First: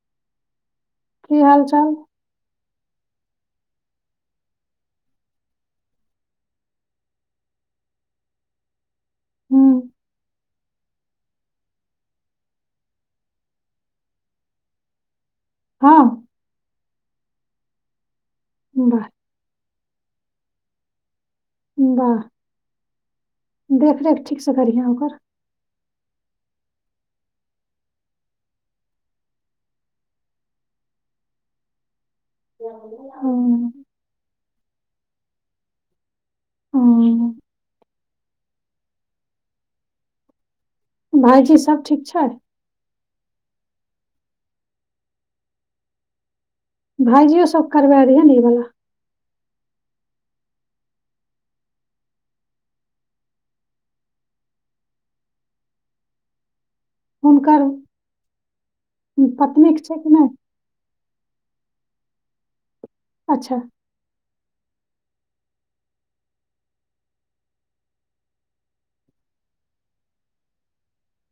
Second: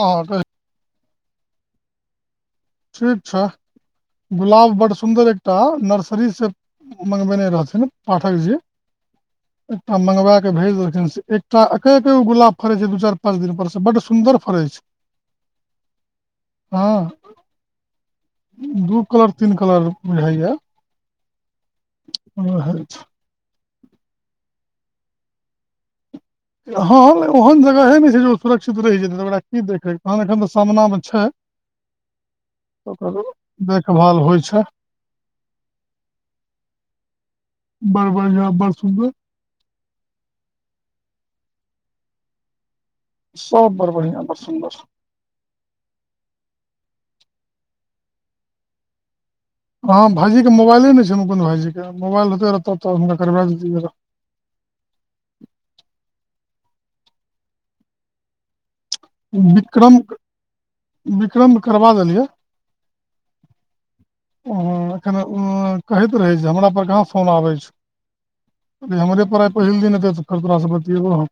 ह कहि की हाल चाल ठीक छै गुलाब बड्ड सुन्दर एकटा नर्सरी से मंगबेने रहथिन पाठक जी हूँ एकटा मंगवय के भेज देलखिन एकटा एके एकेगो गुलाब फड़े छै दू चारि पाँच दिन पर से बड्ड सुन्दर सुन्दर फड़ै छै हँ हँ दू वाह कलर तीन कलर रहययै उहू देखरेख ठीकसँ करिहे ओकर हँ ओहन जगहे नहि छै जे ओ सुरक्षित रहि जेतै तऽ ओकरा की देखै तहन एखन तऽ सामनामे छै ओ हँ, देखभाल होइ छै अच्छै हँ, बड्ड बढिया बड्ड सुन्दर भाइजी सब ठीक छै सब बड़ बढ़िआ बस सुन्दर भायजी ओ सब करबै दि हैं ने ई वला हँ भाइजीके मोबाइल नहि छनि अपन भाइजीके मोबाइल रहतय रहय तब तऽ हुनका करबै देतियै रहऽ [inaudible] हुनकर पत्नीक छै विक्रम कि नहि विक्रम करबा देलियै अच्छा खन कहैत रहय छै हमरापर कहाँ फोन आबै छौ अरे हमरे पढ़ाइ पहिल दिन हेतै तऽ तोरासँ बतियेबो हम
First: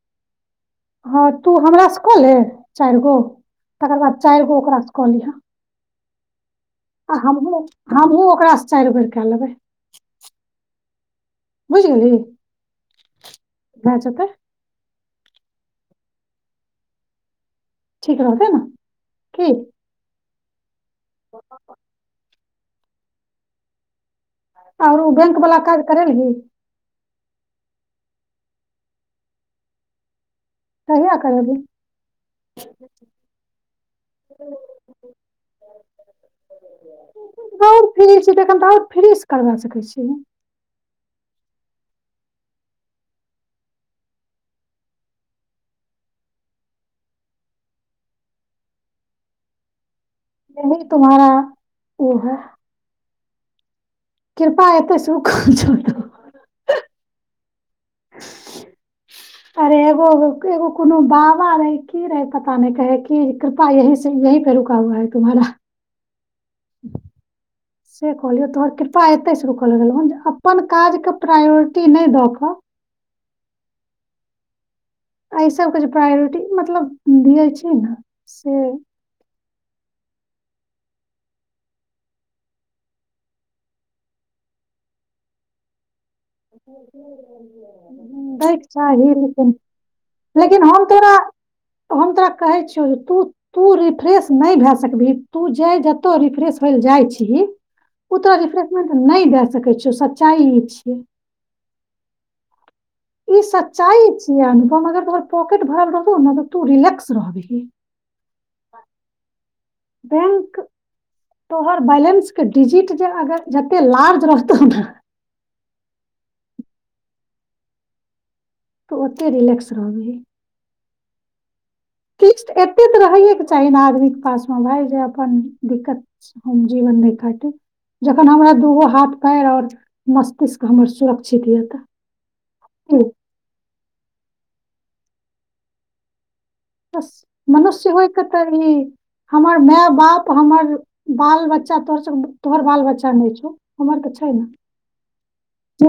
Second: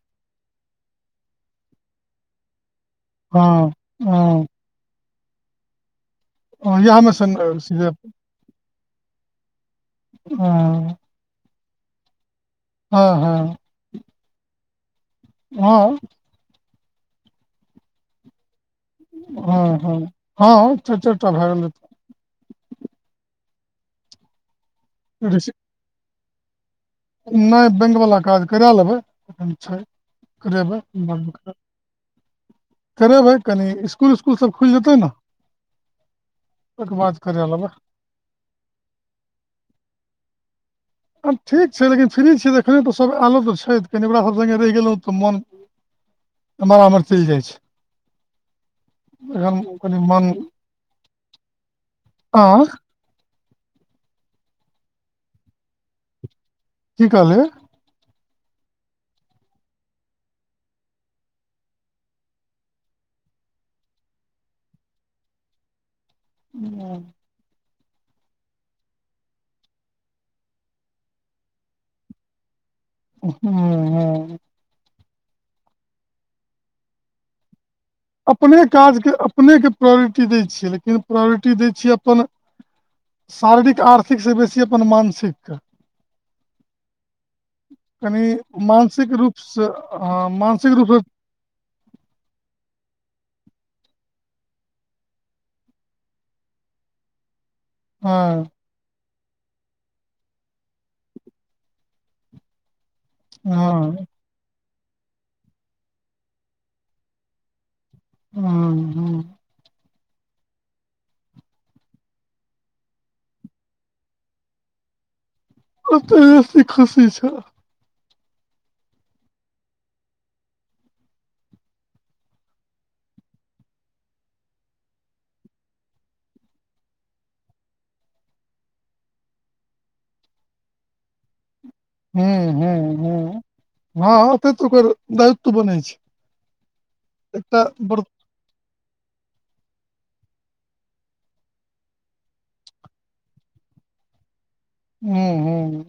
हँ तू हमरा से कऽ ले चारि गो हँ तकर बाद चारि हँ गो ओकारा सँ कऽ ली हैं हँ इएह मे आ सन हमहूँ सीधे हमहूँ ओकरासँ चारि बेर कए लेबै हँ बुझि गेलहि हँ हँ हँ ठीक रहतै न हां हां हां चारि चारिटा भए गेल आर ओ बैंक वला काज करयलहि नई बैंकवला काज करा लेबै एखन छै करेबै कहिया बाद में कराएब करेबही करेबै कनि स्कुल उस्कुल सभ खुलि जेतै न आओर फ्री छी तखन तऽ आओर फ्रीसँ करबा सकै छी ना आब ठीक छैइ लेकिन फ्री छी तखन तऽ सब आएलो तऽ छैइ कनि ओकरा सभ सङ्गे रहि गेलहुँ तऽ मन इम्हर आम्हर चलि जाइ छैइ एखन कनि मन यही तुम्हारा ओ है आ कृपा एतै से सुख छो की कहलिअइ अरे एगो एगो एगो कोनो बाबा रहैइ के रहैइ पता नई कहैइ कि कृपा यहि से यही पर रुका हुआ है तुम्हारा [unintelligible] से कहलियौ तोहर कृपा ऐतइ से रूकल रहलौ जे अपन काजके प्रायोरिटी नहि दऽ कऽ हँ हँ अइ सबके जे प्रायोरिटी मतलब दैय छै अपने काजके अपनेके प्रायोरिटी दै छियै लेकिन प्रायोरिटी दै छियै अपन शारीरिक आर्थिक से बेसी अपन मानसिक दैके चाही मानसिक लेकिन रूपसँ हँ लेकिन मानसिक हम रूपसँ तोरा हम तोरा कहय छियौ तू तू रिफ्रेश नहि भए सकबीही तू जै जत रिफ्रेश होइ लए जाइ छीही ओ हँ तोरा रिफ्रेशमेंट नहि दए सकै छौ सच्चाई ई छियै ई हँ सच्चाई छियै अनुपम अगर तोहर पॉकेट भरल रहतौ ने तऽ तू रिलैक्स रहबीही ह ह बैंक तोहर बैलेंसके डिजिट जे अगर जते लार्ज रहतौ न तैंऽसे खसै छैं तऽ ओते रिलैक्स रहबीही [inaudible] किछ एते तऽ रहैएके चाही ने आदमीके पासमे भाई जे अपन दिक्कत अपन जीवन मे देखअ त जखन हमरा दूगो हाथ पैर और मस्कूष्क हमर सुरक्षित य त हूँ हूँ हूँ हअ ओतेक तऽ ओकर दायित्व बनैइ छैइ मनुष्य होय क त ई हमर माय बाप हमर बाल बच्चा तोहर सबक तोहर बाल बच्चा नई छौ हमर तऽ छैइ न हूँ हूँ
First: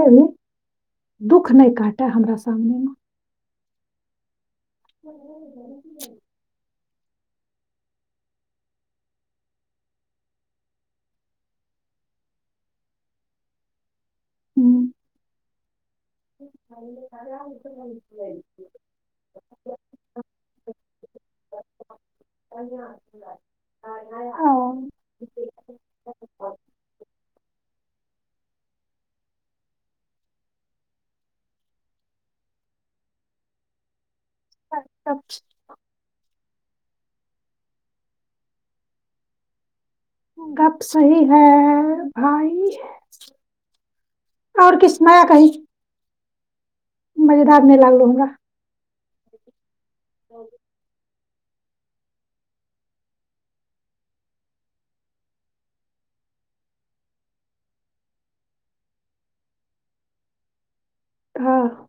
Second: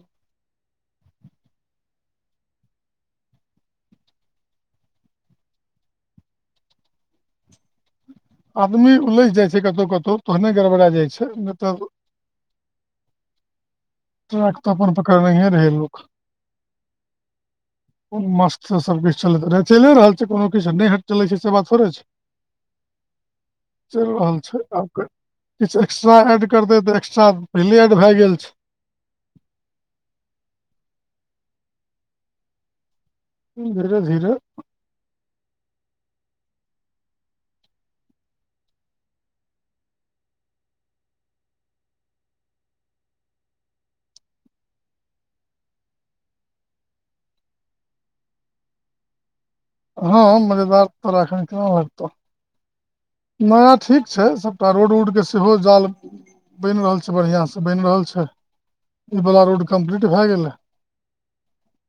दुःख नई काटै हमरा सामने मे [unintelligible] आदमी उलझि जाइ छैइ कतहु कतहु तहने गड़बरेय जाइ छैइ नई तऽ ट्रैक तऽ हूँ अपन पकड़नहे रहय लोक मस्तसँ सभकिछु चलैत चलिए रहल छैइ कोनो किछु नए चलैत छैइ से बात थोड़े छैइ [unintelligible] चलि रहल छैइ ओ आब किछु एकस्ट्रा एड कर देै तऽ एकट्रा पहिले एड भेय गेल छैइ धीरे धीरे [unintelligible] गप्प सही है भाई ओर किछ नया कही मजेदार नै लागलउ हमरा हाँ मजेदार तऽ एखैन केना लागतो नया ठीक छै सबटा रोड उडके सेहो जाल बनि रहल छै बढ़िया स बइन रहल छै ईवला रोड कम्प्लीट भए गेलै हाँ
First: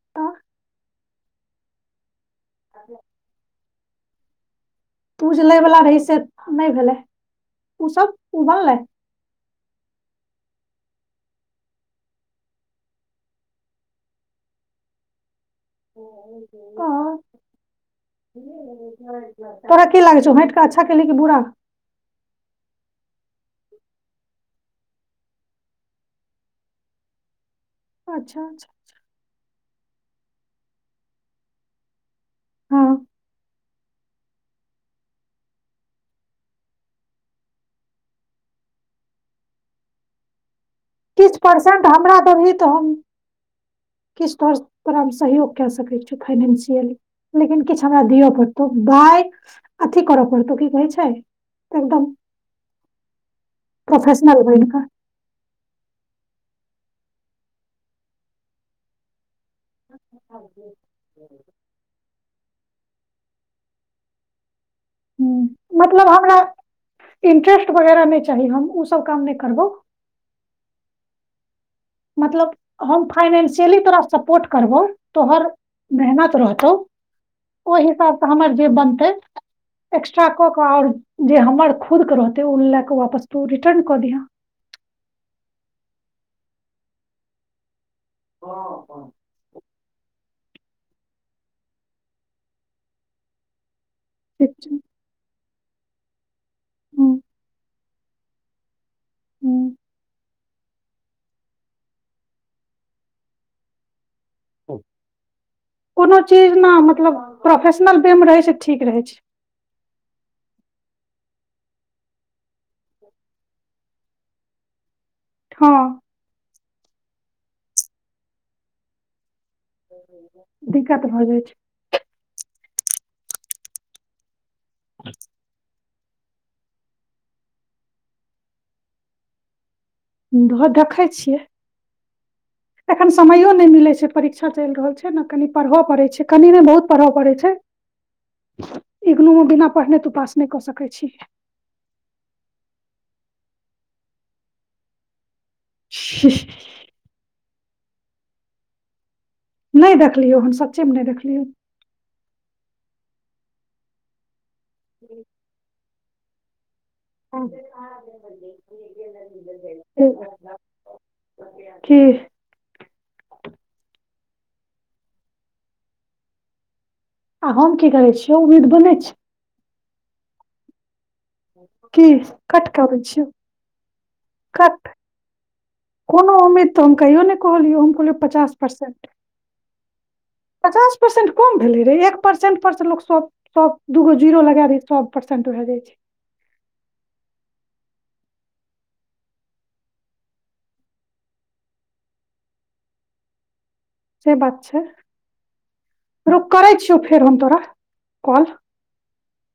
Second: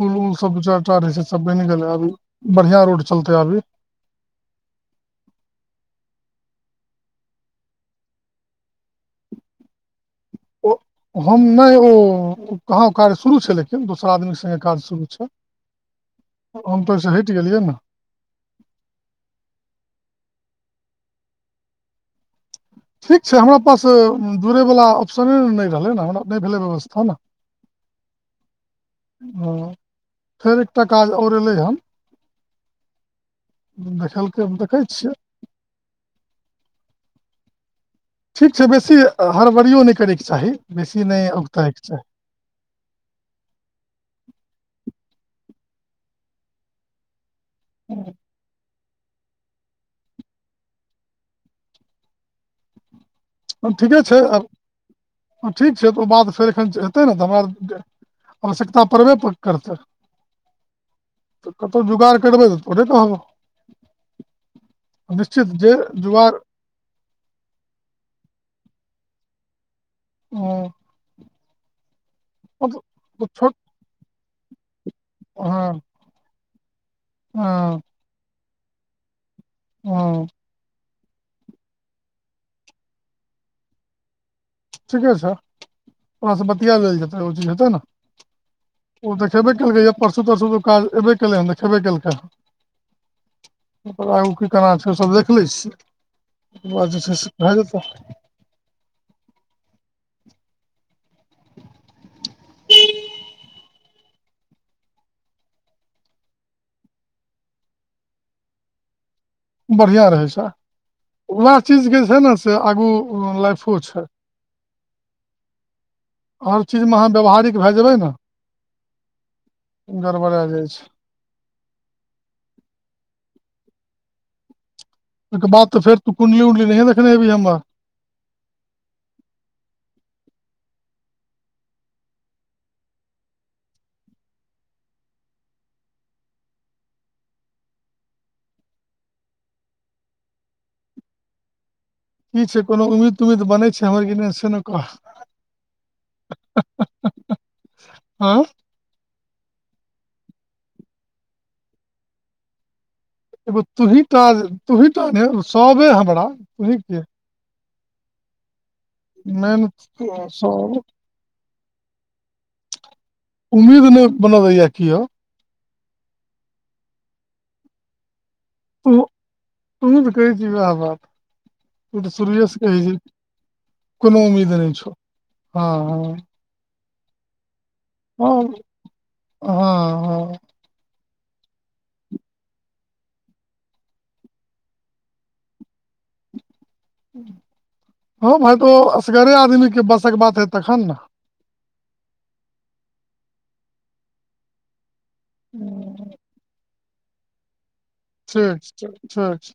पुल उल सब दू चार टा रहै से सभ बइन गेलै अभी बढ़ियां रोड चलतै अभी तू जे लयवला रही से नहि भेलै उसब उबै ओ हम नहि ओ कहाँ कार्य शुरू छै लेकिन दोसर आदमीके संगे काज शुरू छै हम तऽ ओहिसँ हटि गेलियै ने तोरा की लागै छो अच्छा केली कि बुरा ठीक हमरा पास दूड़यवला ऑप्शने नहि रहलै ने हमरा नहि भेलै व्यवस्था न अच्छा अच्छा फेर एकटा काज ओर एलै हन हाँ देखलक देखै छियै ठीक छै बेसी हड़बरीयो नइ करयके चाही बेसी नहि किछु औगतायके परर्सेंट हमरा देबही तऽ हम किछु तोहर तोरा हम सहयोग कए सकैत छी फाइनेशियल लेकिन किछ हमरा दिअ पड़तौ बाय अथी कर पड़तो की कहै छै एकदम ठीके छै प्रोफेशनल बनि कऽ अब ठीक छै त ओ बात फेर एखन हेतै ने तऽ हमरा आवश्यकता पड़बे करतै तऽ कतहु जुगाड़ करबै तऽ थोरे कहबौ ह मतलब हमरा इंट्रेस्ट वगैरह नहि चाही हम ऊ सब काम नइ करबौ हाँ मतलब हम छोट फाइनेशियली तोरा सपोर्ट करबौ तोहर हँ मेहनत रह तौ हँ ओहि हिसाबसे हमर जे बनतै हँ एक्स्ट्रा कऽ क ओर जे हमर खुदके रहतै ओ लए कऽ वापस तू रिटर्न कऽ दिहे ठीके छै ओकरा सॅ बतिया लेल जेतै ओ चीज हेतै ने ओ देखे बे कैलकै यै परसू सुतू सुतू काज एबे केलै हन त खेबे केलकै हन ओकर आगू की केना छै सब देख लए छियै ओकर बाद जे हूँ छै से भए जेतै ह्म [unintelligible] कोनो चीज ने मतलब प्रोफेशनल बे मे रहय छै ठीक रहय छै बढ़ियां रहय छै उएह चीजके जे छै ने से आगू लाइफो छै ह हर चीजमे अहाँ व्यवहारिक भए जेबै ने गड़बड़ा जाइ छै दिक्कत भऽ जाइ छै ओइके बादऽ फेर तू कुंडली ऊंडली नहिए देखने हेबहिं हमर द देखै छियै [inaudible] एखन समयो नहि मिलै छै परीक्षा चलि रहल छै ने कनि पढ़बय पड़ै छै कनि नहि बहुत पढ़य पड़य छै इग्नूमे बिना पढ़ने तो पास नहि कऽ सकैत छी की छै कोनो उम्मीद तुम्मीद बनै छै हमर कि ने से न कह ऐं नहि देखलियौ हन सच्चेमे नहि देखलियौ एगो तोहिटा तोहिटा ने सबे हमरा तुही के फेर काज देखल जेतै मेन तूं सब की उम्मीद नहि बनय दैए किओ आ हम की करय छियै उम्मीद बनय तू छी तू तऽ कहै छी वएह बात तू की तऽ शुरूए से कट कहय छीही करै छियै कोनो उम्मीद नहि छौ हँ हँ ई तऽ हम कहियो नहि कहलियौ हम कहलियौ पचास हँ परर्सेंट हँ हँ पचास परर्सेंट कम भेलै रे एक परसेंट पर सँ लोक सौ सौ दूगो जीरो लगए दहि सौ परसेंट भए जाइ छै [inaudible] हँ भाय तऽ असगरे आदमीके बसक बात हैत तखन [inaudible] से बात छै हूँ, रुट करय छियौ फेर हम तोरा कॉल ठीक छै ठीक ठीक छै